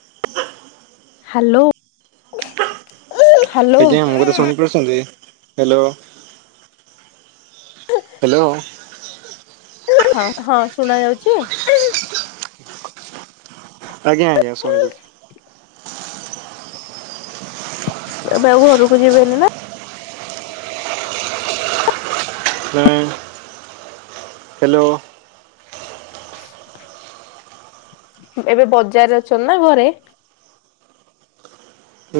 ହ [inaudible] hello hello ଆଜ୍ଞା ମୋ କଥା ଶୁଣିପାରୁଛନ୍ତି? ହ୍ୟାଲୋ ହ୍ୟାଲୋ ହ ହଁ ଶୁଣା ଯାଉଛି? ଆଜ୍ଞା ଆଜ୍ଞା ଶୁଣି ଏବେ ଆଉ ଘରକୁ ଯିବେନି ନା? ହୁ ହ୍ୟାଲୋ [inaudible] ଏବେ ବଜାରରେ ଅଛନ୍ତି ନା ଘରେ?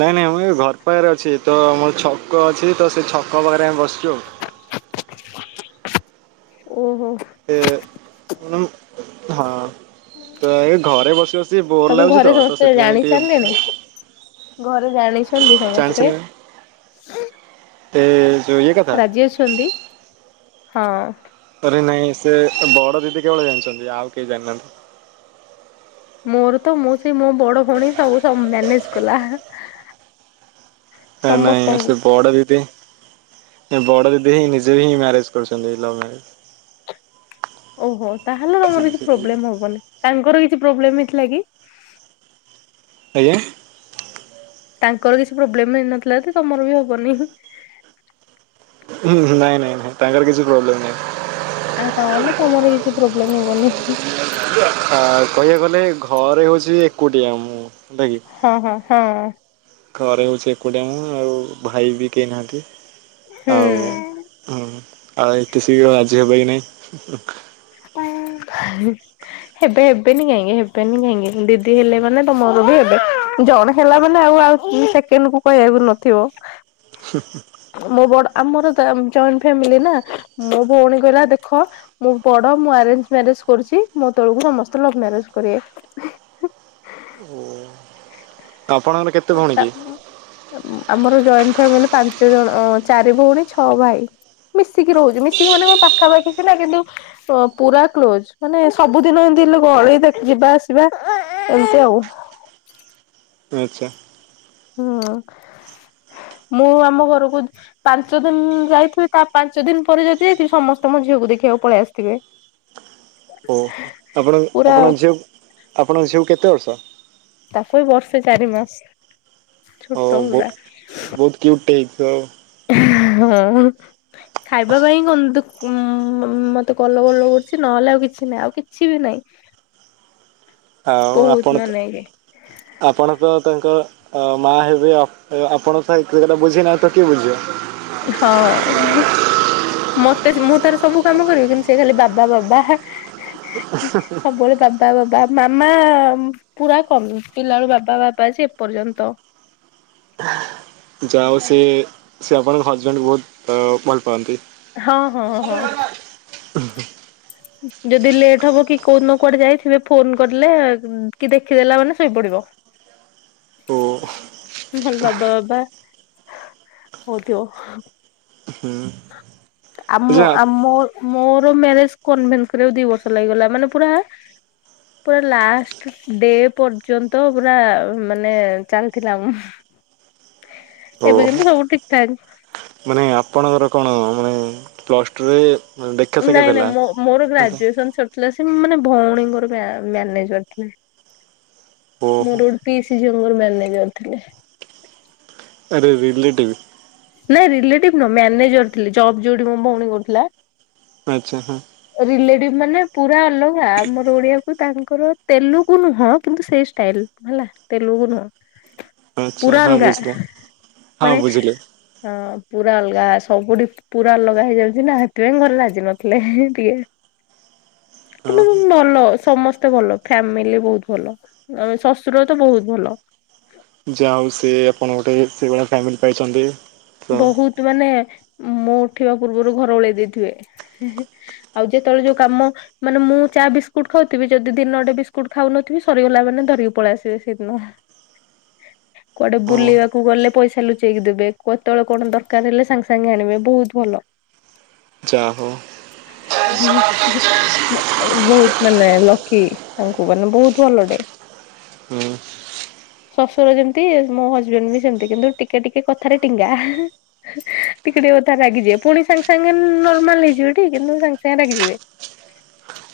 ନାଇଁ ନାଇଁ ମୁଁ ଏ ଘର ପାଖରେ ଅଛି ତ ମୋର ଛକ ଅଛି ତ ସେ ଛକ ପାଖରେ ଆମେ ବସିଛୁ! ଓହୋ! ତ [inaudible] ତ ଏ ଘରେ ବସ ଆସ [inaudible] ତମ ଘରେ ସମସ୍ତେ ଜାଣି ସାରିଲେନି? ଘରେ ଜାଣିଛନ୍ତି ଚାନ୍ସ ସମସ୍ତେ? ରେ ଏ ଯୋଉ ଇଏ କଥା ରାଜିଅଛନ୍ତି ହଁ! ନାଇଁ ସେ ବଡ ଦିଦି କେବଳ ଜାଣିଛନ୍ତି ଆଉ କେହି ଜାଣିନାହାନ୍ତି! ମୋର ତ ମୁଁ ସେଇ ମୋ ବଡ ଭଉଣୀ ସବୁ ସବୁ ମ୍ୟାନେଜ କଲା। ନାଇଁ ସମସ୍ତଙ୍କୁ ସେ ବଡ ଦିଦି ବଡ ଦିଦି ହିଁ ନିଜେ ବି ହିଁ ମ୍ୟାରେଜ କରୁଛନ୍ତି ଲଭ ମ୍ୟାରେଜ। ଓହୋ ତାହେଲେ ତମର କିଛି ପ୍ରୋବ୍ଲେମ ହବନି ତାଙ୍କର କିଛି ପ୍ରୋବେଲମ୍ ହେଇଥିଲା କି? ଆଜ୍ଞା? ତାଙ୍କର କିଛି ପ୍ରୋବ୍ଲେମ ହେଇନଥିଲା ତ ତମର ବି ହବନି! ନାଇଁ ନାଇଁ ନାଇଁ ତାଙ୍କର କିଛି ପ୍ରୋବ୍ଲେମ ନାଇଁ! ମୁଁ ବନି [inaudible] ଆଉ କହିବାକୁ ଗଲେ ଘରେ ହଉଛି ଏକୁଟିଆ ମୁଁ! ହେଲା କି ହଁ ହଁ ହଁ! ଘରେ ହଉଛି ଏକୁଟଆ ମୁ ଆଉ ଭାଇ ବି କେହି ନାହାନ୍ତି! ଆଉ ହୁଁ। ହଁ ଆଉ ଏତେ ଶିଘ୍ର ରାଜି ହବ କି ନାଇଁ! ହେବେ ହେବେନି କାହିଁକି ହେବେନି କାହିଁକି ଦିଦି ହେଲେ ମାନେ ତମ ଜଣେ ହେଲା ମାନେ ଆଉ ଆଉ ସେକେଣ୍ଡ କୁ କହିବାକୁ ନଥିବ! ମୋ ବଡ ଆମର ଜଏଣ୍ଟ ଫ୍ୟାମିଲି ନା ମୋ ଭଉଣୀ କହିଲା ଦେଖ ମୁଁ ବଡ ମୁଁ ଆରେଞ୍ଜ ମ୍ୟାରେଜ କରୁଛି ମୋ ତଳକୁ ସମସ୍ତେ ଲଭ ମ୍ୟାରେଜ କରିବେ! ହଁ! [inaudible] ଆମର ଜଏଣ୍ଟ ଫ୍ୟାମିଲି ପାଞ୍ଚ ଜଣ ଚାରି ଭଉଣୀ ଛଅ ଭାଇ। ମିଶିକି ରହୁଚୁ ମିଶିକି ମାନେ କଣ ପାଖାପାଖି ଥିଲା କିନ୍ତୁ ଅ ପୁରା କ୍ଲୋଜ ମାନେ ସବୁଦିନ ଏମ୍ ତି ଲୋକ ଗଳି ରେ ଯିବା ଆସିବା ଏମିତି ଆଉ। ଆଚ୍ଛା। ହଁ। ମୁଁ ଆମ ଘରକୁ ପାଞ୍ଚ ଦିନ ଯାଇଥିବି ତା ପାଞ୍ଚ ଦିନ ପରେ ଯଦି ଯାଇଥିବି ସମସ୍ତେ ମୋ ଝିଅ ଝିଅ କୁ ଦେଖିବାକୁ ପଳେଇ ଆସିଥିବେ। ଓ ଆପଣ ପୁରା ଆପଣଙ୍କ ଝିଅ ଆପଣଙ୍କ ଝିଅକୁ କେତେ ବର୍ଷ? ତାକୁ ଏଇ ବର୍ଷେ ଚାରି ମାସ ଓ ଛୋଟ ପୁରା। ବହୁତ କ୍ୟୁଟ୍ ଟେ ହେଇଥିବ? ହଁ। ଖାଇବା ପାଇଁ କିନ୍ତୁ ଉଁ ମତେ କଲ ବଲ କରୁଚି ନହେଲେ ଆଉ କିଛି ନାଇଁ ଆଉ କିଛି ବି ନାଇଁ। ଆଉ ଆପଣ ତ ଇଏ ଆପଣଙ୍କ ତାଙ୍କ ଆ ମାଆ ହେବେ ଆ-ଆପଣ ଖାଇଥିବେ ସେଟା ବୁଝିବେନି ଆଉ ତ କିଏ ବୁଝିବ? ହଁ ମସ୍ ବାସ୍ ମୁଁ ତାର ସବୁ କାମ କରିବି କିନ୍ତୁ ସେ ଖାଲି ବାବା ବାବା ଏଁ ସବୁବେଳେ ବାବା ବାବା ମାମା ପୁରା କମ ପିଲାବେଳୁ ବାବା ବାବା ଅଛି ଏପର୍ଯ୍ୟନ୍ତ। ହ ଯାହା ହଉ ସିଏ ସିଏ ଆପଣଙ୍କ ହଜବେଣ୍ଡକୁ ବହୁତ ଅ ଭଲ ପାଆନ୍ତି। ହଁ ହଁ ହଁ। ଉଁ ହ। ଯଦି ଲେଟ୍ ହବ କି କୋଉ ଦିନ କୁଆଡେ ଯାଇଥିବେ ଫୋନ କରିଦେଲେ ଉଁ କି ଦେଖିଦେଲା ମାନେ ଶୋଇପଡିବ। ଓ ନ ହେଲେ ବାବା ବାବା ହଉଥିବ। ହୁଁ ଆମ ଆଚ୍ଛା ଆମ ମୋର ମ୍ୟାରେଜ କନଭେନ୍ସ କରିବାକୁ ଦି ବର୍ଷ ଲାଗିଗଲା। ମାନେ ପୁରା ପୁରା ଲାଷ୍ଟ ଡେ ପର୍ଯ୍ୟନ୍ତ ପୁରା ମାନେ ଚାଲିଥିଲା ମୁ ହ ଏବେ କିନ୍ତୁ ସବୁ ଠିକ ଠାକ୍। ମାନେ ଆପଣଙ୍କର କଣ ମାନେ ପ୍ଲସ୍ ଟୁ ରେ ନାଇଁ ନାଇଁ ମୋ-ମୋର ଗ୍ରାଜୁଏସନ ସରିଥିଲା ସେ ମାନେ ଭଉଣୀଙ୍କର ମ୍ୟା-ମ୍ୟାନେଜର ଥିଲେ। ଓହୋ ମୋର ଗୋଟେ ପୀସି ସେ ଝିଅଙ୍କର ମ୍ୟାନେଜର ଥିଲେ। ଆରେ ରିଲେଟିଭି? ନାଇଁ ରିଲେଟିଭ ନୁଅଁ ମ୍ୟାନେଜର ଥିଲେ ଜବ ଯୋଉଠି ମୋ ଭଉଣୀ କରୁଥିଲା। ଆଚ୍ଛା ହଁ ରିଲେଟିଭ ମାନେ ପୁରା ଅଲଗା ଆମର ଓଡିଆକୁ ତାଙ୍କର ତେଲୁଗୁ ନୁହଁ କିନ୍ତୁ ସେଇ ଷ୍ଟାଇଲ ହେଲା। ତେଲୁ ଗୁ ନୁହଁ। ଆଚ୍ଛା ପୁରା ହଁ ଅଲଗା ବୁଝିଲ ହଁ ମାନେ ବୁଝିଲି। ହଁ ପୁରା ଅଲଗା ସବୁଠି ପୁରା ଅଲଗା ହେଇଯାଉଚି ନା। ସେଥିପାଇଁ ଘରେ ରାଜି ନଥିଲେ ଟିକେ। ହଁ କିନ୍ତୁ ମ ମ୍ ଭଲ ସମସ୍ତେ ଭଲ ଫ୍ୟାମିଲି ବହୁତ ଭଲ ଆଏ ଶ୍ୱଶୁର ତ ବହୁତ ଭଲ। ଯାହା ହଉ ସେଏ ଆପଣ ଗୋଟେ ସେଭଳିଆ ଫ୍ୟାମିଲି ପାଇଚନ୍ତି। ବହୁତ ମାନେ ମୋ ଉଠିବା ପୂର୍ବରୁ ଘର ଓଳେଇ ଦେଇଥିବେ। ହେ ହେ ଆଉ ଯେତେବେଳେ ଯୋଉ କାମ ମାନେ ମୁଁ ଚା ଚା ବିସ୍କୁଟ ଖାଉଥିବି ଯଦି ଦିନ ଟେ ବିସ୍କୁଟ ଖାଉନଥିବି ସରିଗଲା ମାନେ ଧରିକ ପଳେଇ ଆସିବେ ସେଇଦିନ। ହ କୁଆଡେ ବୁଲିବାକୁ ଗଲେ ପଇସା ଲୁଚେଇକି ଦେବେ। କ୍ଵତେବେଳେ କଣ ଦରକାର ହେଲେ ସାଙ୍ଗେ ସାଙ୍ଗେ ଆଣିବେ ବହୁତ ଭଲ। ଯାହୋଉ ହୁଁ ହ। ବହୁତ ମାନେ ଲକି ତାଙ୍କୁ ମାନେ ବହୁତ ଭଲଟେ ହୁଁ। ଶ୍ୱଶୁର ଯେମିତି ମୋ ହଜବେଣ୍ଡ ବି ସେମିତି କିନ୍ତୁ ଟିକେ ଟିକେ କଥା ଥାରେ ଟିଙ୍ଗା ହା ହା ଟିକେ ଟିକେ କଥାରେ ରାଗିଯିବେ ପୁଣି ସାଙ୍ଗେ ସାଙ୍ଗେ ନର୍ମାଲ ହେଇଯିବେ କିନ୍ତୁ ସାଙ୍ଗ ସେଙ୍ଗେ ରାଗି ଯିବେ।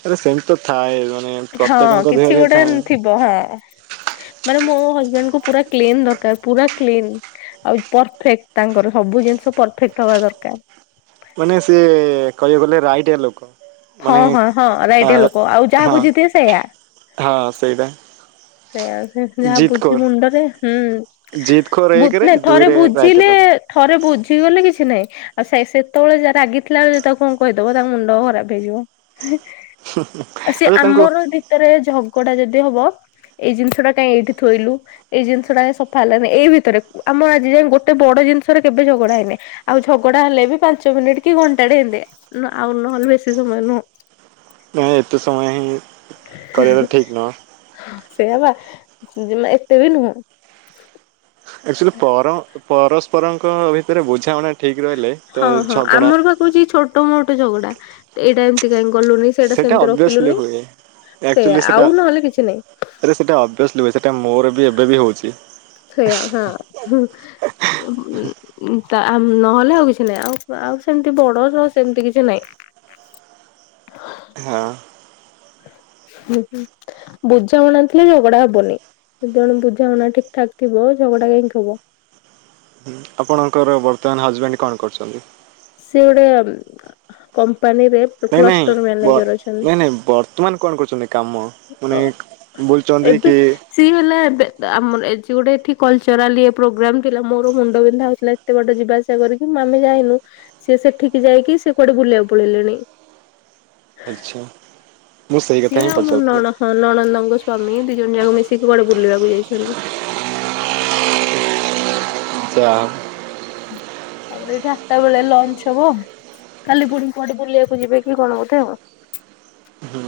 ଆରେ ସେମିତି ତ ଥାଏ। ମାନେ ହଁ ପ୍ରତ୍ୟେକଙ୍କ କିଛି ଦେହରେ ହି ଗୋଟେ ଥାଏ। ଥିବ ହଁ। ହଁ ମାନେ ମୋ ହଜବେଣ୍ଡ କୁ ପୁରା କ୍ଲିନ ଦରକାର ପୁରା କ୍ଲିନ। ଆଉ ପରଫେକ୍ଟ ତାଙ୍କର ସବୁ ଜିନ ସବୁ ପରଫେକ୍ଟ ହବା ଦରକାର। ମାନେ ସେ କହିବାକୁ ଗଲେ ରାଇଟିଆ ଲୋକ। ମାନେ ହଁ ହଁ ହଁ ଅ ରାଇଟିଆ ଲୋକ ଆଉ ଯାହା ହ ବୁଝିଥିବେ ସେଇଆ। ହଁ ସେଇଟା ସେଇଆ ସେ ଯାହା ଜିତ୍ ବୁଝି ଖୋର ମୁଣ୍ଡରେ ହୁଁ ଜିତ୍ ଖୋର ବୁ ଏକରେ ନାଇଁ ଥରେ ଦୁଇରେ ରାଇଟିଆ ବୁଝିଲେ ଲୋକ ଥରେ ବୁଝିଗଲେ କିଛି ନାହିଁ। ଆଉ ସେ ସେତେବେଳେ ଯାହା ରାଗିଥିଲା ବେଳେ ତାକୁ କଣ କହିଦବ ତାଙ୍କ ମୁଣ୍ଡ ଖରାପ ହେଇଯିବ। ଆଉ ସିଏ ଆରେ ତାଙ୍କୁ ଆମର ଭିତେରେ ଝଗଡା ଯଦି ହବ ଏଇ ଜିନିଷ ଟା କାଇଁ ଏଇଠି ଥୋଇଲୁ ଏଇ ଜିନିଷ ଟାଁ କାଇଁ ସଫା ହେଲାନି। ଏଇ ଭିତରେ ଆମ ଆଜି ଯାଏଁ ଗୋଟେ ବଡ ଜିନିଷ ରେ କେବେ ଝଗଡା ହେଇନି। ଆଉ ଝଗଡା ହେଲେ ବି ପାଞ୍ଚ ମିନିଟ୍ କି ଘଣ୍ଟାଟେ ଏନ୍ତି ଆଉ ନହେଲେ ବେଶି ସି ସମୟ ନୁହଁ। ନାଇଁ ଏତେ ସମୟ ହିଁ କରିବାଟା ଠିକ୍ ନୁହଁ। ସେୟା ବା ମା ଏତେ ବି ନୁହଁ। ଆକ୍ଚୁଆଲି ପର ପରସ୍ପରଙ୍କ ଭିତରେ ବୁଝାମଣା ଠିକ୍ ରହିଲେ ତ ହଁ ହଁ ଝଗଡ଼ା ଆମର ବା କହୁଚି ଛୋଟ ମୋଟ ଝଗଡା। ଏଇଟା ଏମିତି କାଇଁ କ କଲୁନି ସେଇଟା ସେମତି ରଖିଲୁନି। ସେଇଆ ଆକ୍ଚୁଲି ଆଉ ସେଟା ନହେଲେ କିଛି ନାହିଁ। ଆରେ ସେଟା ଅଭ୍ୟାସ୍ଲି ହୁଏ। ସେଟା ମୋର ବି ଏବେ ବି ହଉଛି। ସେୟା ହଁ ହୁଁ। ଉଁ ଉଁ ତା ନହେଲେ ଆଉ କିଛି ନାହିଁ। ଆଉ ଆଉ ସେମତି ବଡର ସେମତି କିଛି ନାହିଁ। ହଁ। ହୁଁ ହୁଁ ବୁଝାମଣା ଥିଲେ ଝଗଡା ହବନି। ଦି ଜଣ ବୁଝାମଣା ଠିକ୍ ଠାକ୍ ଥିବ ଝଗଡା କାହିଁକି ହବ। ଆପଣଙ୍କର ବର୍ତ୍ତମାନ ହଜବେଣ୍ଡ କଣ କରୁଛନ୍ତି? ସେ ଗୋଟେ କମ୍ ମ୍ପାନୀରେ ନାଇଁ ନାଇଁ କ୍ଲଷ୍ଟର ବ ମ୍ୟାନେଜର ଅଛନ୍ତି। ନାଇଁ ନାଇଁ ବର୍ତ୍ତମାନ କଣ କରୁଛନ୍ତି କାମ? ମାନେ ଓ ବୁଲୁଛନ୍ତି ଏବେ କି ସିଏ ହେଲା ଏବେ ଆମର ଏଜି ଗୋଟେ ଏଠି କଲଚରାଲି ପ୍ରୋଗ୍ରାମ ଥିଲା ମୋର ମୁଣ୍ଡ ବିନ୍ଧା ହଉଥିଲା ଏତେ ବଡ ଯିବା ଆସିବା କରିକି ଆମେ ଯାଇନୁ ସିଏ ସେଠିକି ଯାଇକି ସେ କୁଆଡେ ବୁଲିବାକୁ ପଳେଇଲେଣି। ଆଚ୍ଛା। ମୁଁ ସେଇ କଥା ସିଏ ହିଁ ଆଉ ମୁଁ ପଚାରୁଥିଲି ନଣ ହଁ ନଣନ୍ଦଙ୍କ ସ୍ଵାମୀ ଦି ଜଣ ଯାକ ମିଶିକି କୁଆଡେ ବୁଲିବାକୁ ଯାଇଛନ୍ତି। ଯାହା ହୋଉ। ତାପରେ ଏଇଠି ଆଠଟା ବେଳେ ଲଞ୍ଚ ହବ। କାଲି ଫୁଣି କୁଆଡେ ବୁଲିବାକୁ ଯିବେ କି କଣ ବୋଧେ ଆଉ। ହୁଁ।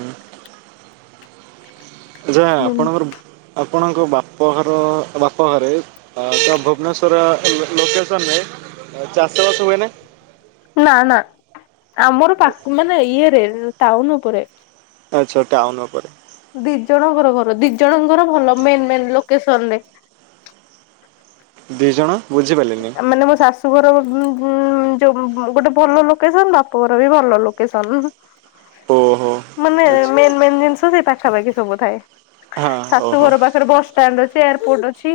ଆଚ୍ଛା ଆପଣଙ୍କର ଆପ ଆପଣଙ୍କ ବାପଘର ବାପଘରେ ତ ଭୁବନେଶ୍ୱର ଲୋକ୍ ଲୋକେସନରେ ଆଉ ଚାଷବାସ ହୁଏ ନା? ନା ନା ଆମର ପାକୁ ମାନେ ଇଏରେ ଟାଉନୁ ଉପରେ। ଆଚ୍ଛା ଟାଉନ୍ ଉପରେ। ଦି ଜଣଙ୍କର ଘର ଦି ଜଣଙ୍କର ଭଲ ମେନ୍ ମେନ୍ ଲୋକେସନ୍ ରେ। ଦି ଜଣ? ବୁଝିପାରିଲିନି ଆ ମାନେ ମୋ ଶାଶୁ ଘର ବ ଉଁ ଗୁଁ ଯୋଉ ଗୋଟେ ଭଲ ଲୋକେସନ୍ ବାପ ଘର ବି ଭଲ ଲୋକେସନ୍ ଉଁ ହୁଁ। ଓ ହୋ। ମାନେ ମେନ୍ ମେନ୍ ଜିନ୍ ଷ ସେଇ ପାଖାପାଖି ସବୁ ଥାଏ। ହଁ ଓହୋ ଶାଶୁଘର ପାଖରେ ବସଷ୍ଟାଣ୍ଡ୍ ଅଛି, ଏୟାରପୋର୍ଟ୍ ଅଛି,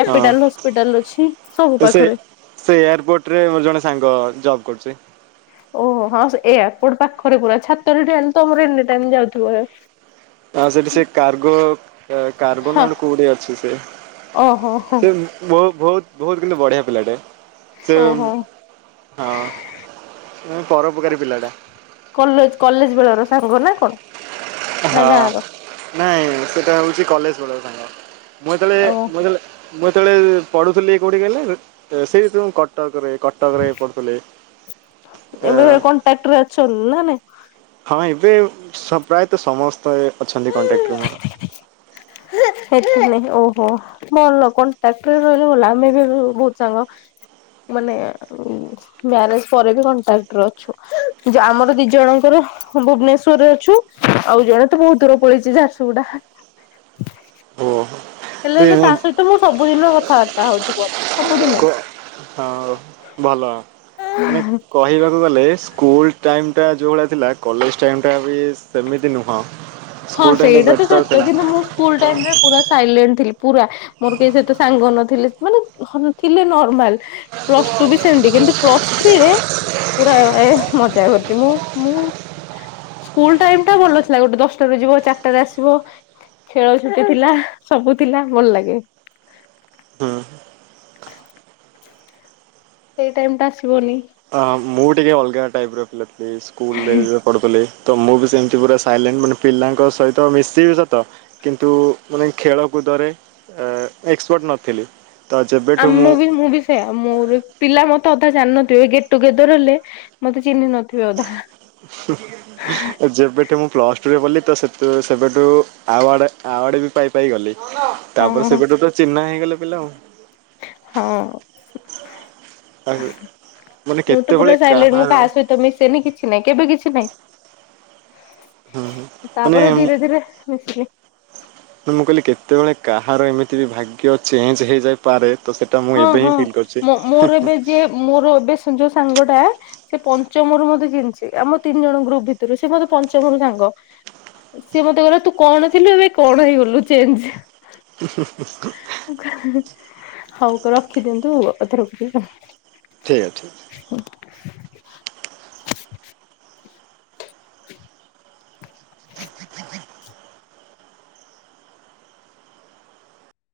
କ୍ୟାପିଟାଲ୍ ହସ ପିଟାଲ୍ ଅଛି। ସବୁ ଏସେ ପାଖରେ। ସେ ଏୟାରପୋର୍ଟ୍ ରେ ମୋର ଜଣେ ସାଙ୍ଗ ଜବ୍ କରୁଚି। ଓହୋ ହଁ ସେ ଏୟାରପୋର୍ଟ୍ ପାଖରେ ପୁରା ଛାତରେ ଠିଆ ହେଲେ ଆମର ଏନି ଟାଇମ୍ ଯାଉଥି ବହେ। ହଁ ସେଇଠି ସେ କାର୍ଗୋ ହଁ କାର୍ବୋନେଟ୍ କୋଉଡ଼ି ଅଛି ସେ ଓହୋ ହଁ ବୋ ବୋହୁତ୍ ବୋହୁତ୍ କିନ୍ତୁ ବଢ଼ିଆ ପିଲାଟେ ସେ ଓହୋ [unintelligible] ଆ ଉଁ ପରୋପକାରୀ ପିଲାଟା। କଲେଜ୍ ବେଳ ର ସାଙ୍ଗ ନା କଣ? ନା ହଁ ଗାଁର ନାଇଁ ସେଟା ହଉଛି କଲେଜ୍ ବେଳର ସାଙ୍ଗ। ମୁଁ ଯେତେବେଳେ ଓ ମୁଁ ଯେତେବେଳେ ମୁଁ ଯେତବେଳେ ପଢ଼ୁଥିଲି କୋଉଠି କହିଲ ସେଇ [unintelligible] କ ଟକ୍ ରେ କଟକ୍ ରେ ପଢ଼ୁଥିଲେ ଆ ଏବେ କଣ୍ଟାକ୍ଟରେ ଅଛନ୍ତି ନା ହଁ ଏବେ ସ ପ୍ରାୟତ ସମସ୍ ପ୍ରାଏ ଅଛନ୍ତି ନାଇଁ? କଣ୍ଟାକ୍ଟ୍ ରେ ମୋର। ନେହି ଓହୋ ଭଲ କଣ୍ଟାକ୍ଟ୍ ରେ ରହିଲେ ଭଲ ଆମେ ବି ବୋହୁତ୍ ସାଙ୍ଗ। ମାନେ ମ୍ୟାରେଜ୍ ପରେ ବି କଣ୍ଟ୍ରାକ୍ଟ୍ ରେ ଅଛୁ ଯେ ଆମର ଦି ଜଣଙ୍କର ହଁ ଭୁବନେଶ୍ଵରରେ ଅଛୁ ଆଉ ଜଣେ ତ ବୋହୁତ୍ ତରେ ପଳେଇଛି ଝାରସୁ ଗୁଡ଼ା ହେଲେ ହେଲେ ତା ଓହୋ ସହିତ ମୁଁ ସବୁ ବୁଦିନ କଥାବାର୍ତ୍ତା ହଉଥିବ ସବୁଦିନ? ହଁ ଭଲ ମାନେ କହିବାକୁ ଗଲେ ସ୍ କୁଲ୍ ଟାଇମ୍ ଟା ଯୋଉ ଭଳିଆ ଥିଲା କଲେଜ୍ ଟାଇମ୍ ଟା ବି ସେମିତି ନୁହଁ। ହଁ ସ୍କୁଲ ଟାଇମଟା ସେଇଟା ତ ବେଟର ସତ ଥିଲା କିନ୍ତୁ ମୁଁ ସ୍କୁଲ୍ ତ ଟାଇମ୍ ରେ ପୁରା ସାଇଲେଣ୍ଟ୍ ଥିଲି। ପୁରା ମୋର କେହି ସେତେ ସାଙ୍ଗ ନଥିଲେ ମାନେ ହନ୍ ଥିଲେ ନର୍ମାଲ୍ ପ୍ଲସ୍ ଟୁ ବି ସେମ୍ ତି ଗେ ଏମ୍ ତି ପ୍ଲସ୍ ଥ୍ରୀରେ ପୁରା ଏଓ-ଏଃ ମଜା କରୁଛି ମୁଁ ମୁଁ ସ୍କୁଲ୍ ଟାଇମ୍ ଟା ଭଲଥିଲା ଗୋଟେ ଦଶ୍ ତରେ ଯିବ ଚାର୍ ଟାରେ ଆସିବ ଖେ-ଖେଳ ଛୁଟି ଥିଲା ସବୁ ଥିଲା ଭଲ ଲାଗେ। ହୁଁ। ସେଇ ଟାଇମ୍ ଟା ଆସିବନି। ଅ ମୁଁ ଟିକେ ଅଲ୍ ଗା ଟାଇପ୍ ର ପିଲା ଥିଲି ସ୍କୁଲ୍ ରେ ଯେବେ ପଢ଼ୁଥିଲି। ତ ମୁଁ ବି ସେମିତି ପୁରା ସାଇଲେଣ୍ଟ୍ ମାନେ ପିଲାଙ୍କ ସହିତ ମିଶିବି ସତ କିନ୍ତୁ ମାନେ ଖେଳକୁ ଦରେ ଏକ୍ସପର୍ଟ ନଥିଲି। ତ ଆ ଯେବେଠୁ ମୁଁ ବି ମୁଁ ବି ସେଇଆ ମୁଁ ବି ପିଲା ମତେ ଅଧା ଜାଣିନଥିବେ ଗେଟ୍ ଟୁଗେଦର ହେଲେ ମତେ ଚିହ୍ନି ନଥିବେ ଅଧା। ଯେବେ ଠୁ ମୁଁ ପ୍ଲସ୍ ଟୁରେ ପଢ଼୍‌ଲି ତ ସେତେବେଳେ ସେବେଠୁ ଆୱାର୍ଡ଼େ ଆୱାର୍ଡ଼ ବି ପାଇ ପାଇ ଗଲି। ତାପରେ ହଁ ସେବେଠୁ ତ ଚିହ୍ନା ହେଇଗଲେ ପିଲା ଆଉ। ହଁ। ଆଉ। ମାନେ ମୁଁ ତ ପୁରା କେତେବେଳେ ସାଇଲେଣ୍ଟ୍ ମୁଁ କାହାର କାହା ସହିତ ମିଶେନି କିଛି ନାହିଁ। କେବେ କିଛି ନାହିଁ ମାନେ ତାପରେ ଧୀରେ ଧୀରେ ମିଶିଲି। ତ ମୁଁ କହିଲି କେତେବେଳେ କାହାର ଏମିତି ବି ଭାଗ୍ୟ ଚେଞ୍ଜ୍ ହେଇଯାଇପାରେ। ତ ସେଇଟା ମୁଁ ହଁ ଏବେ ହଁ ହିଁ ଫିଲ୍ କରୁଛି ମୋ-ମୋର ଏବେ ଯିଏ ମୋର ଏବେ ସନ୍ ଯୋଉ ସାଙ୍ଗ ଟା ସେ ପଞ୍ଚମରୁ ମତେ ଜାଣିଚି ଆମ ତିନି ଜଣ ଗ୍ରୁପ୍ ଭିତୁରୁ ସେ ମତେ ପଞ୍ଚମରୁ ସାଙ୍ଗ। ସିଏ ମତେ ଗଲା ତୁ କଣ ଥିଲୁ ଏବେ କଣ ହେଇଗଲୁ ଚେଞ୍ଚେ। ଉଁ ହୁଁ। ହଉ କ ରଖି ଦିଅନ୍ତୁ ଆଉ ଥରେ [unintelligible] ଠିକ୍ ଠିକ୍। [inaudible] [inaudible]